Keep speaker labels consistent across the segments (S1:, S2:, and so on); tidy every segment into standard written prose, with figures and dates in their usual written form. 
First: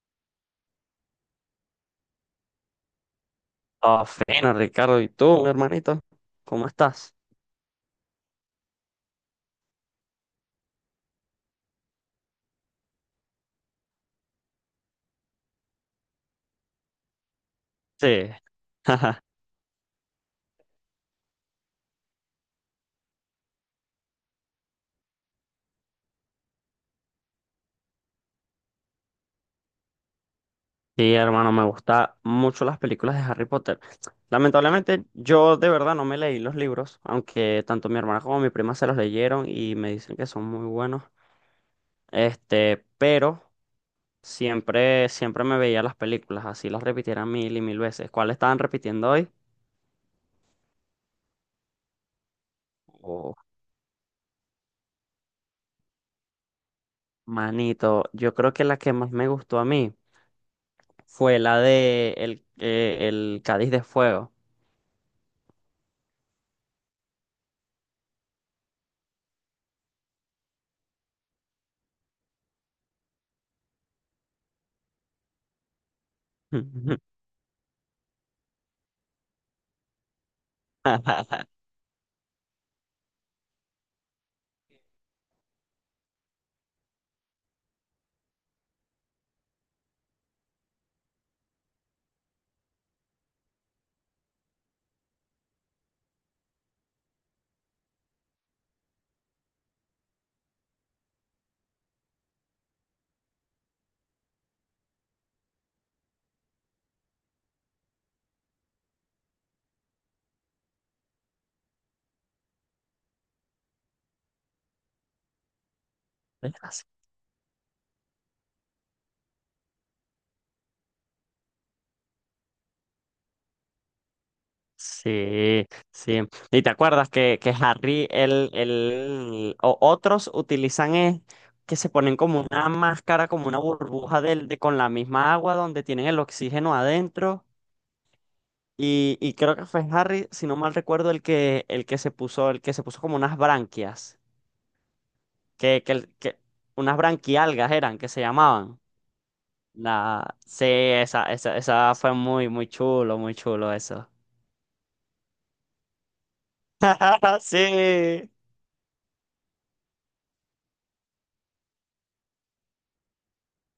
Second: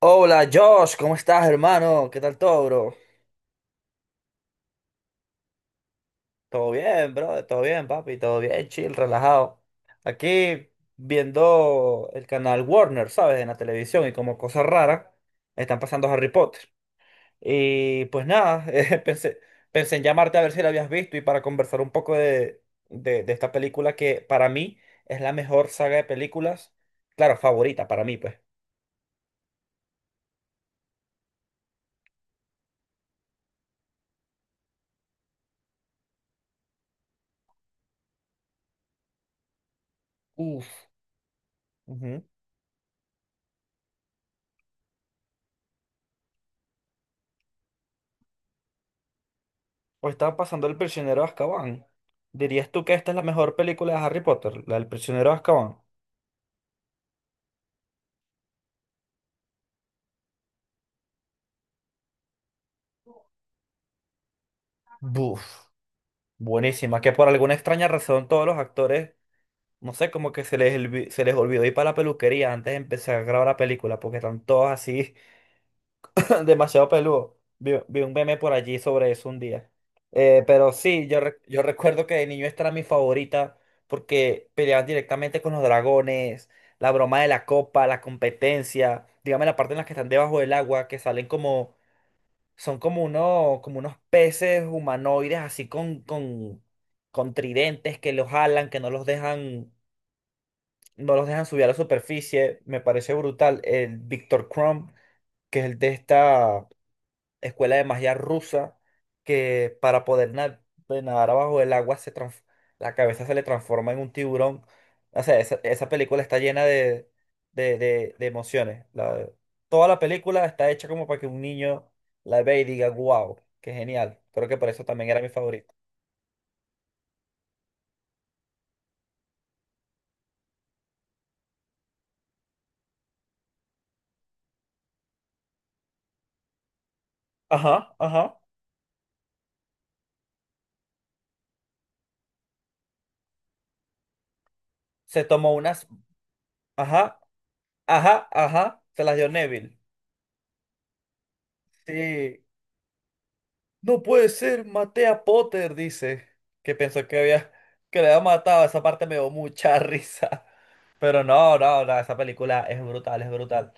S1: Hola Josh, ¿cómo estás, hermano? ¿Qué tal todo, bro?
S2: Ah, fino, Ricardo. ¿Y tú, mi hermanito? ¿Cómo
S1: Todo bien,
S2: estás?
S1: bro, todo bien, papi, todo bien, chill, relajado. Aquí viendo el canal Warner, ¿sabes? En la televisión y como cosa rara, están pasando Harry Potter. Y pues
S2: Sí.
S1: nada, pensé, pensé en llamarte a ver si la habías visto y para conversar un poco de esta película que para mí es la mejor saga de películas, claro, favorita para mí, pues.
S2: Sí, hermano, me gustan mucho las películas de Harry Potter. Lamentablemente, yo de verdad no me leí los libros, aunque tanto mi hermana como mi prima se los leyeron y me dicen que son muy
S1: Uf.
S2: buenos. Este, pero siempre me veía las películas, así las repitieran mil y mil veces. ¿Cuál estaban repitiendo hoy?
S1: O estaba pasando El prisionero de Azkaban. ¿Dirías tú que esta es la
S2: Oh,
S1: mejor película de Harry Potter, la del prisionero de Azkaban?
S2: manito, yo creo que la que más me gustó a mí fue la de el Cádiz de Fuego.
S1: Buf, buenísima, que por alguna extraña razón todos los actores, no sé, como que se les, se les olvidó ir para la peluquería antes de empezar a grabar la película, porque están todos así demasiado peludo. Vi un meme por allí sobre eso un día. Pero sí, yo recuerdo que de niño esta era mi favorita porque peleaban directamente con los dragones, la broma de la copa, la competencia, dígame la parte en la que están debajo del agua, que salen como, son como unos peces humanoides así con tridentes que los jalan, que no los dejan, no los dejan subir a la superficie. Me parece brutal. El Victor Crumb, que es el de esta escuela de magia rusa que para de nadar abajo del agua la cabeza se le transforma en un tiburón. O sea, esa película está llena de emociones. Toda la película está hecha como para que un niño la vea y diga, wow, qué genial. Creo que por eso también era mi
S2: Sí,
S1: favorito.
S2: sí. ¿Y te acuerdas que Harry, el, o otros utilizan es que se ponen como una máscara, como una burbuja de con la misma agua donde tienen el oxígeno adentro?
S1: Ajá, ajá.
S2: Y creo que fue Harry, si no mal recuerdo, el que se puso como unas branquias,
S1: Se tomó unas...
S2: que, el- que unas
S1: Ajá,
S2: branquialgas eran, que se
S1: ajá,
S2: llamaban.
S1: ajá. Se las dio Neville.
S2: La, sí, esa fue
S1: Sí.
S2: muy chulo, muy chulo
S1: No
S2: eso.
S1: puede ser, maté a Potter, dice, que pensó que había, que le había
S2: Sí.
S1: matado, esa parte me dio mucha risa, pero no, no, no, esa película es brutal, es brutal.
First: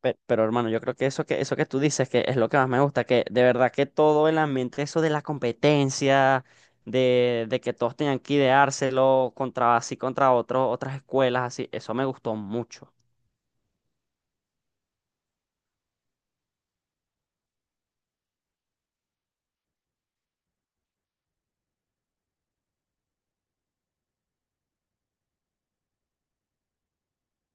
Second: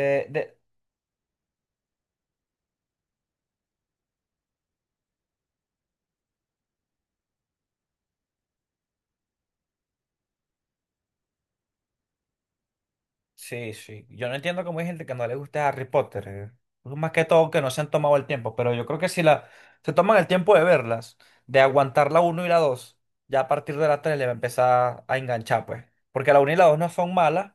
S2: Pe- Pero,
S1: De
S2: hermano, yo creo que eso que tú dices que es lo que más me gusta, que de verdad que todo el ambiente, eso de la competencia, de que todos tenían que ideárselo contra así contra otras escuelas, así, eso me gustó mucho.
S1: Sí, sí. Yo no entiendo cómo hay gente que no le guste Harry Potter. Más que todo que no se han tomado el tiempo, pero yo creo que si la, se toman el tiempo de verlas, de aguantar la uno y la 2, ya a partir de la 3 le va a empezar a enganchar, pues. Porque la uno y la 2 no son malas,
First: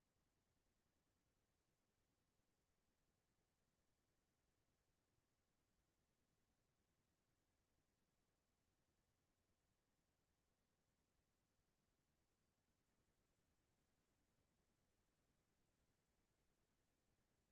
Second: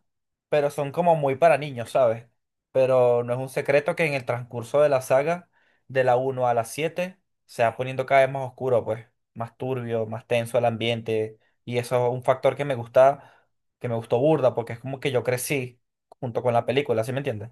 S1: pero son como muy para niños, ¿sabes? Pero no es un secreto que en el transcurso de la saga, de la uno a la 7 se va poniendo cada vez más oscuro, pues. Más turbio, más tenso el ambiente. Y eso es un factor que me gusta que me gustó burda porque es como que yo crecí junto con la película, ¿sí me entiendes?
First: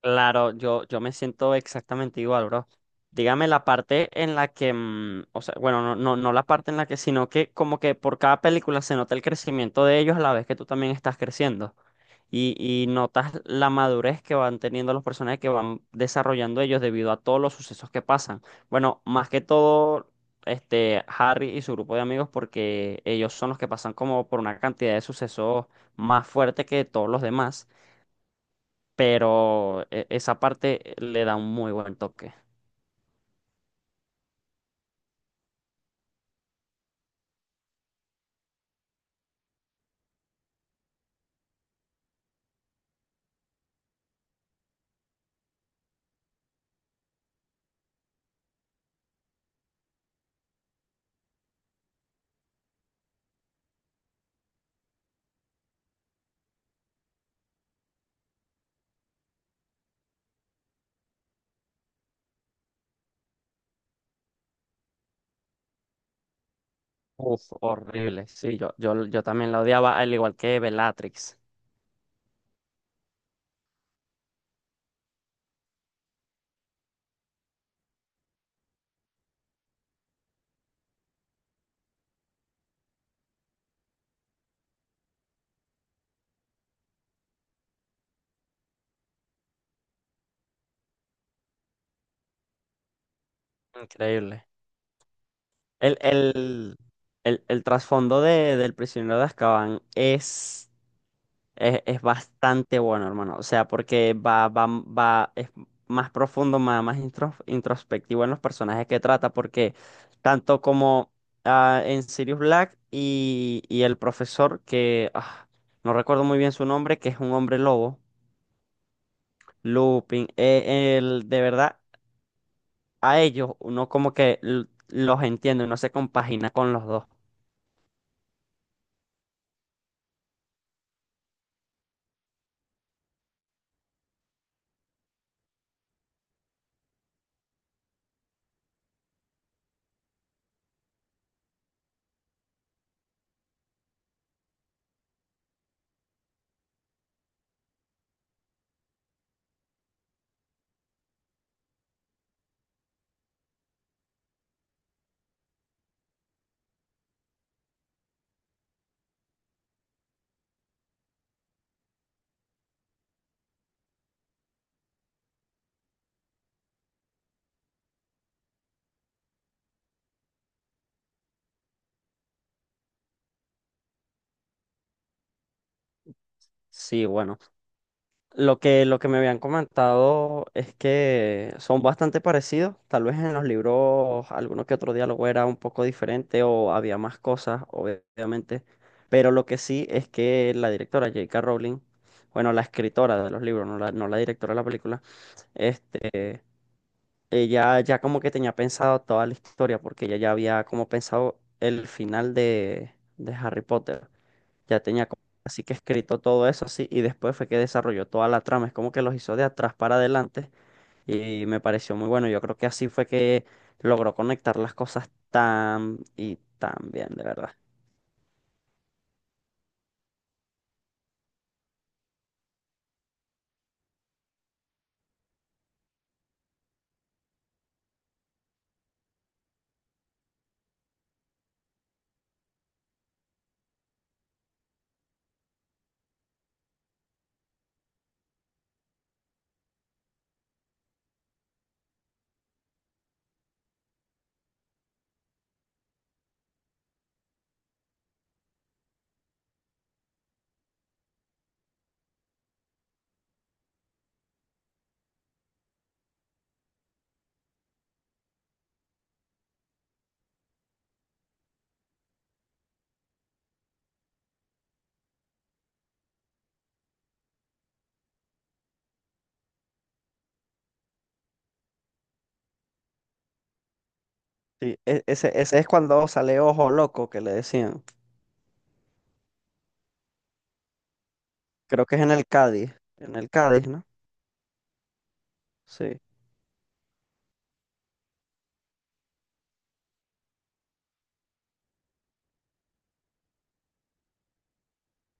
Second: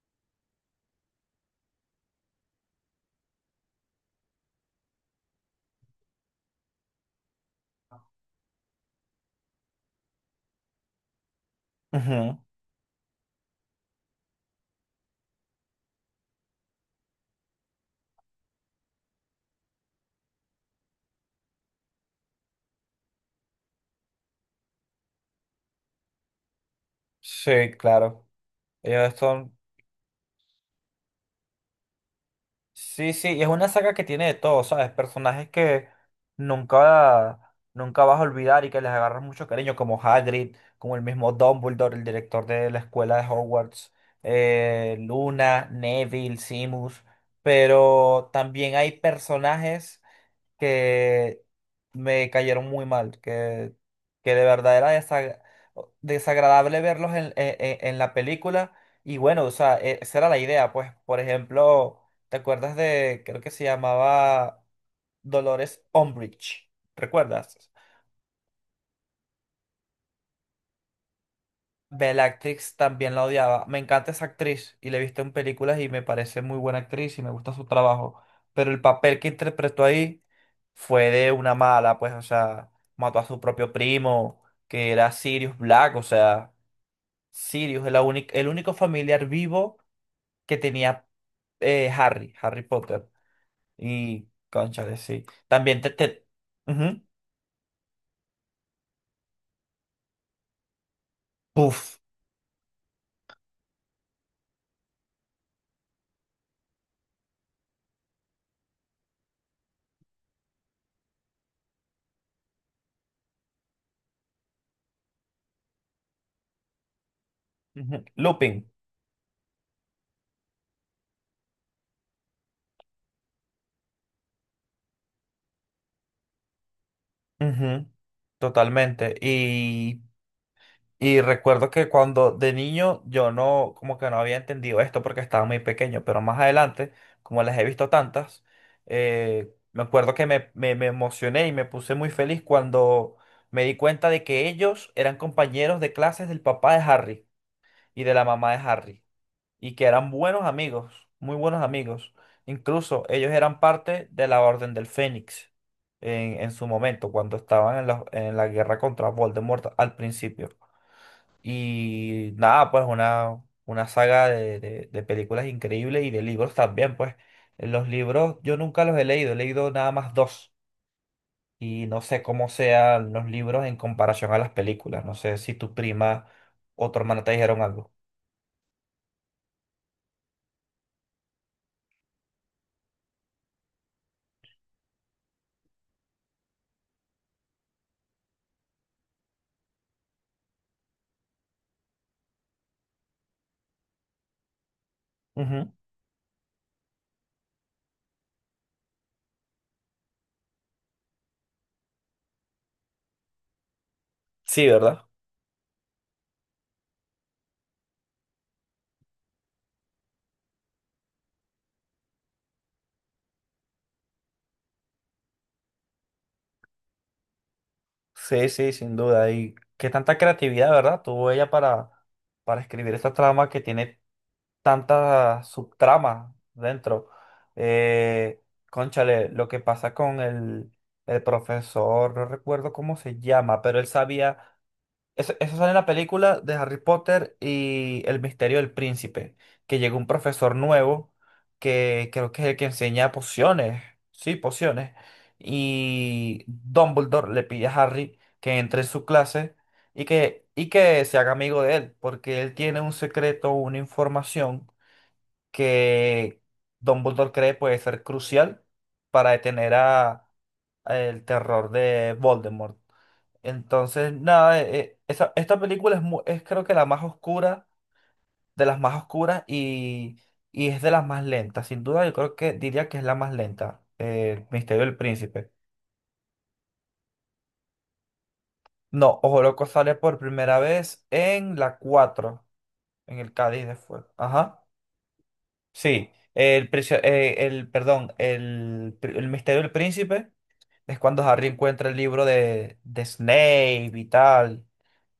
S2: Claro, yo me siento exactamente igual, bro. Dígame la parte en la que, o sea, bueno, no, no, no la parte en la que, sino que como que por cada película se nota el crecimiento de ellos a la vez que tú también estás creciendo.
S1: Ujú.
S2: Y notas la madurez que van teniendo los personajes que van desarrollando ellos debido a todos los sucesos que pasan. Bueno, más que todo, este, Harry y su grupo de amigos, porque ellos son los que pasan como por una cantidad de sucesos más fuerte que todos los
S1: Sí,
S2: demás,
S1: claro. Ellos son...
S2: pero esa parte le da un muy buen toque.
S1: Sí, sí, y es una saga que tiene de todo, ¿sabes? Personajes que nunca, nunca vas a olvidar y que les agarras mucho cariño, como Hagrid, como el mismo Dumbledore, el director de la escuela de Hogwarts, Luna, Neville, Simus, pero también hay personajes que me cayeron muy mal, que de verdad era desagradable verlos en la película. Y bueno, o sea, esa era la idea, pues, por ejemplo, ¿te acuerdas de, creo que se llamaba Dolores Umbridge?
S2: Uf,
S1: ¿Recuerdas?
S2: horrible. Sí, yo también la odiaba, al igual que Bellatrix.
S1: Bellatrix también la odiaba. Me encanta esa actriz y la he visto en películas y me parece muy buena actriz y me gusta su trabajo. Pero el papel que interpretó ahí fue de una mala, pues, o sea, mató a su propio primo, que era Sirius Black, o sea, Sirius, es la el único familiar vivo que tenía Harry, Harry Potter. Y,
S2: Increíble.
S1: cónchale, sí. También te...
S2: El,
S1: te...
S2: el,
S1: ujú.
S2: el trasfondo del prisionero de Azkaban es.
S1: Puff.
S2: Es bastante bueno, hermano. O sea, porque es más profundo, más introspectivo en los personajes que trata, porque tanto como ah, en Sirius Black y el profesor, que ah, no recuerdo muy bien su nombre, que es un hombre lobo,
S1: Ujú, Lupin.
S2: Lupin, el, de verdad, a ellos uno como que los entiende, uno se compagina con los dos.
S1: Ujú. Totalmente. Y recuerdo que cuando de niño yo no, como que no había entendido esto porque estaba muy pequeño, pero más adelante, como las he visto tantas, me acuerdo que me emocioné y me puse muy feliz cuando me di cuenta de que ellos eran compañeros de clases del papá de Harry y de la mamá de Harry, y que eran buenos amigos, muy buenos amigos. Incluso ellos eran parte de la Orden del Fénix en su momento, cuando estaban en la guerra contra Voldemort al principio. Y nada, pues una saga de películas increíbles y de libros también, pues. Los libros yo nunca los he leído nada más dos. Y no sé cómo sean los libros en comparación a las películas. No sé si tu prima o tu
S2: Sí,
S1: hermana te
S2: bueno.
S1: dijeron algo.
S2: Lo que me habían comentado es que son bastante parecidos. Tal vez en los libros alguno que otro diálogo era un poco diferente o había más cosas, obviamente. Pero lo que sí es que la directora J.K. Rowling, bueno, la escritora de los libros, no la directora de la película,
S1: Ujú.
S2: este, ella ya como que tenía pensado toda la historia porque ella ya había como pensado el final de Harry Potter,
S1: Sí,
S2: ya
S1: ¿verdad?
S2: tenía como así que escrito todo eso así y después fue que desarrolló toda la trama, es como que los hizo de atrás para adelante y me pareció muy bueno, yo creo que así fue que logró conectar las cosas tan y tan bien, de verdad.
S1: Sí, sí, sin duda. Y qué tanta creatividad, ¿verdad? Tuvo ella para escribir esta trama que tiene tantas subtramas dentro. Eh, Cónchale, lo que pasa con el profesor, no recuerdo cómo se llama, pero él sabía, eso sale en la película de Harry Potter y El Misterio del Príncipe, que llegó un profesor nuevo que creo que es el que enseña pociones, sí, pociones, y Dumbledore le pide a Harry que entre en su clase y que se haga amigo de él, porque él tiene un secreto, una información que Dumbledore cree puede ser crucial para detener a el terror de Voldemort. Entonces, nada, esta película es, es creo que la más oscura, de las más oscuras y es de las más lentas. Sin duda, yo creo que diría que es la más lenta,
S2: Sí,
S1: Misterio del
S2: e- ese,
S1: Príncipe.
S2: ese es cuando sale Ojo Loco que le decían,
S1: No, Ojo Loco sale por primera vez en la
S2: creo que es
S1: 4
S2: En
S1: en
S2: el
S1: el Cádiz
S2: Cádiz,
S1: de
S2: ¿no?
S1: Fuego. Ajá.
S2: Sí.
S1: Sí, el, prisio- el, perdón, el, pri- el Misterio del Príncipe. Es cuando Harry encuentra el libro de Snape y tal,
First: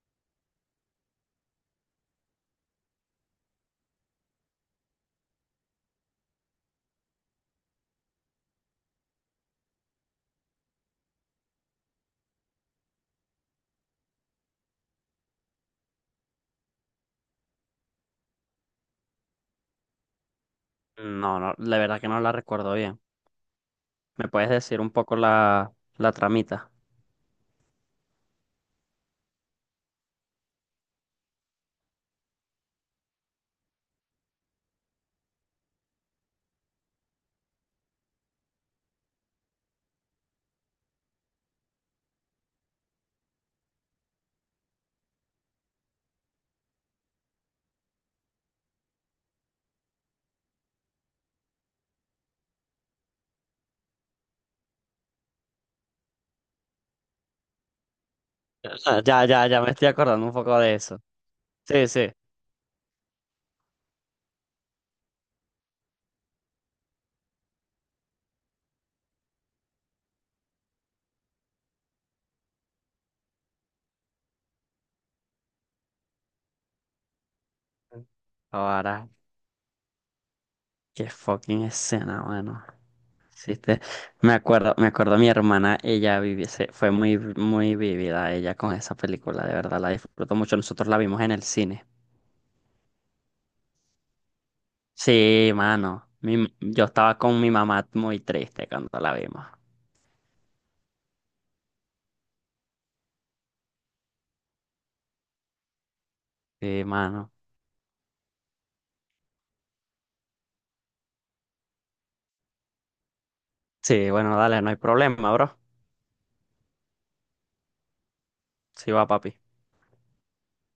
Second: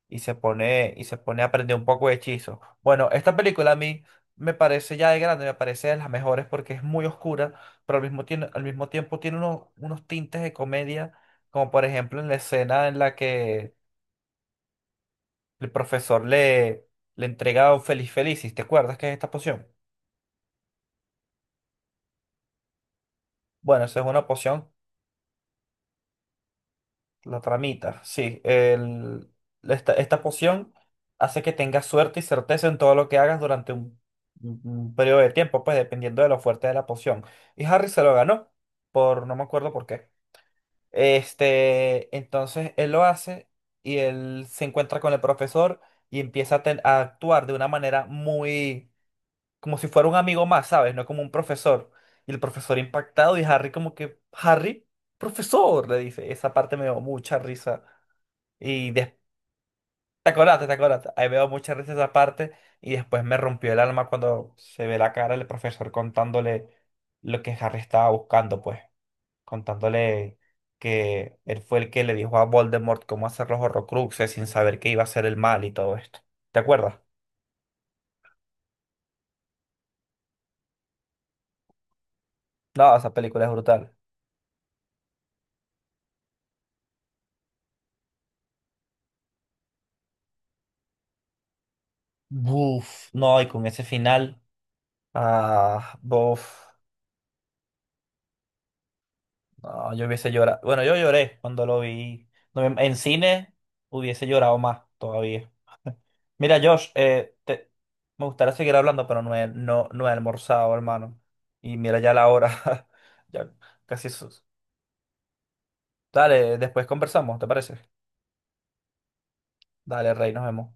S1: y se pone a aprender un poco de hechizo. Bueno, esta película a mí me parece ya de grande, me parece de las mejores porque es muy oscura, pero al mismo tiempo tiene unos tintes de comedia, como por ejemplo en la escena en la que el profesor le entrega un Feliz Felicis, ¿te acuerdas que es esta poción?
S2: No, no, la verdad que no la recuerdo bien.
S1: Bueno, esa es una
S2: ¿Me puedes
S1: poción.
S2: decir un poco la tramita?
S1: La tramita, sí. Esta poción hace que tengas suerte y certeza en todo lo que hagas durante un periodo de tiempo, pues dependiendo de lo fuerte de la poción. Y Harry se lo ganó, por no me acuerdo por qué. Este, entonces él lo hace y él se encuentra con el profesor y empieza a, a actuar de una manera muy, como si fuera un amigo más, ¿sabes? No como un profesor. Y el profesor impactado y Harry como que, Harry, profesor, le dice. Esa parte me dio mucha risa. Y des-
S2: Ya me estoy acordando
S1: Te
S2: un poco
S1: acordaste, te
S2: de eso.
S1: acordaste. Ahí veo mucha
S2: Sí,
S1: risa
S2: sí.
S1: esa parte y después me rompió el alma cuando se ve la cara del profesor contándole lo que Harry estaba buscando, pues. Contándole que él fue el que le dijo a Voldemort cómo hacer los Horrocruxes sin saber que iba a hacer el mal y todo esto. ¿Te acuerdas?
S2: Ahora. Qué fucking escena, mano.
S1: No, esa película es
S2: Sí, te.
S1: brutal.
S2: Me acuerdo mi hermana, fue muy vivida ella con esa película, de verdad, la disfrutó mucho. Nosotros la vimos en el cine.
S1: Buf, no, y con ese final,
S2: Sí,
S1: ah,
S2: mano.
S1: buf,
S2: Yo estaba con mi mamá muy triste cuando la vimos.
S1: no, yo hubiese llorado. Bueno, yo lloré cuando lo vi. No, en cine hubiese llorado más todavía. Mira,
S2: Sí,
S1: Josh,
S2: mano.
S1: me gustaría seguir hablando, pero no he almorzado, hermano. Y mira ya la hora. Ya casi
S2: Sí,
S1: eso.
S2: bueno, dale, no hay problema, bro.
S1: Dale, después conversamos, ¿te parece?
S2: Sí, va, papi.
S1: Dale, Rey, nos vemos.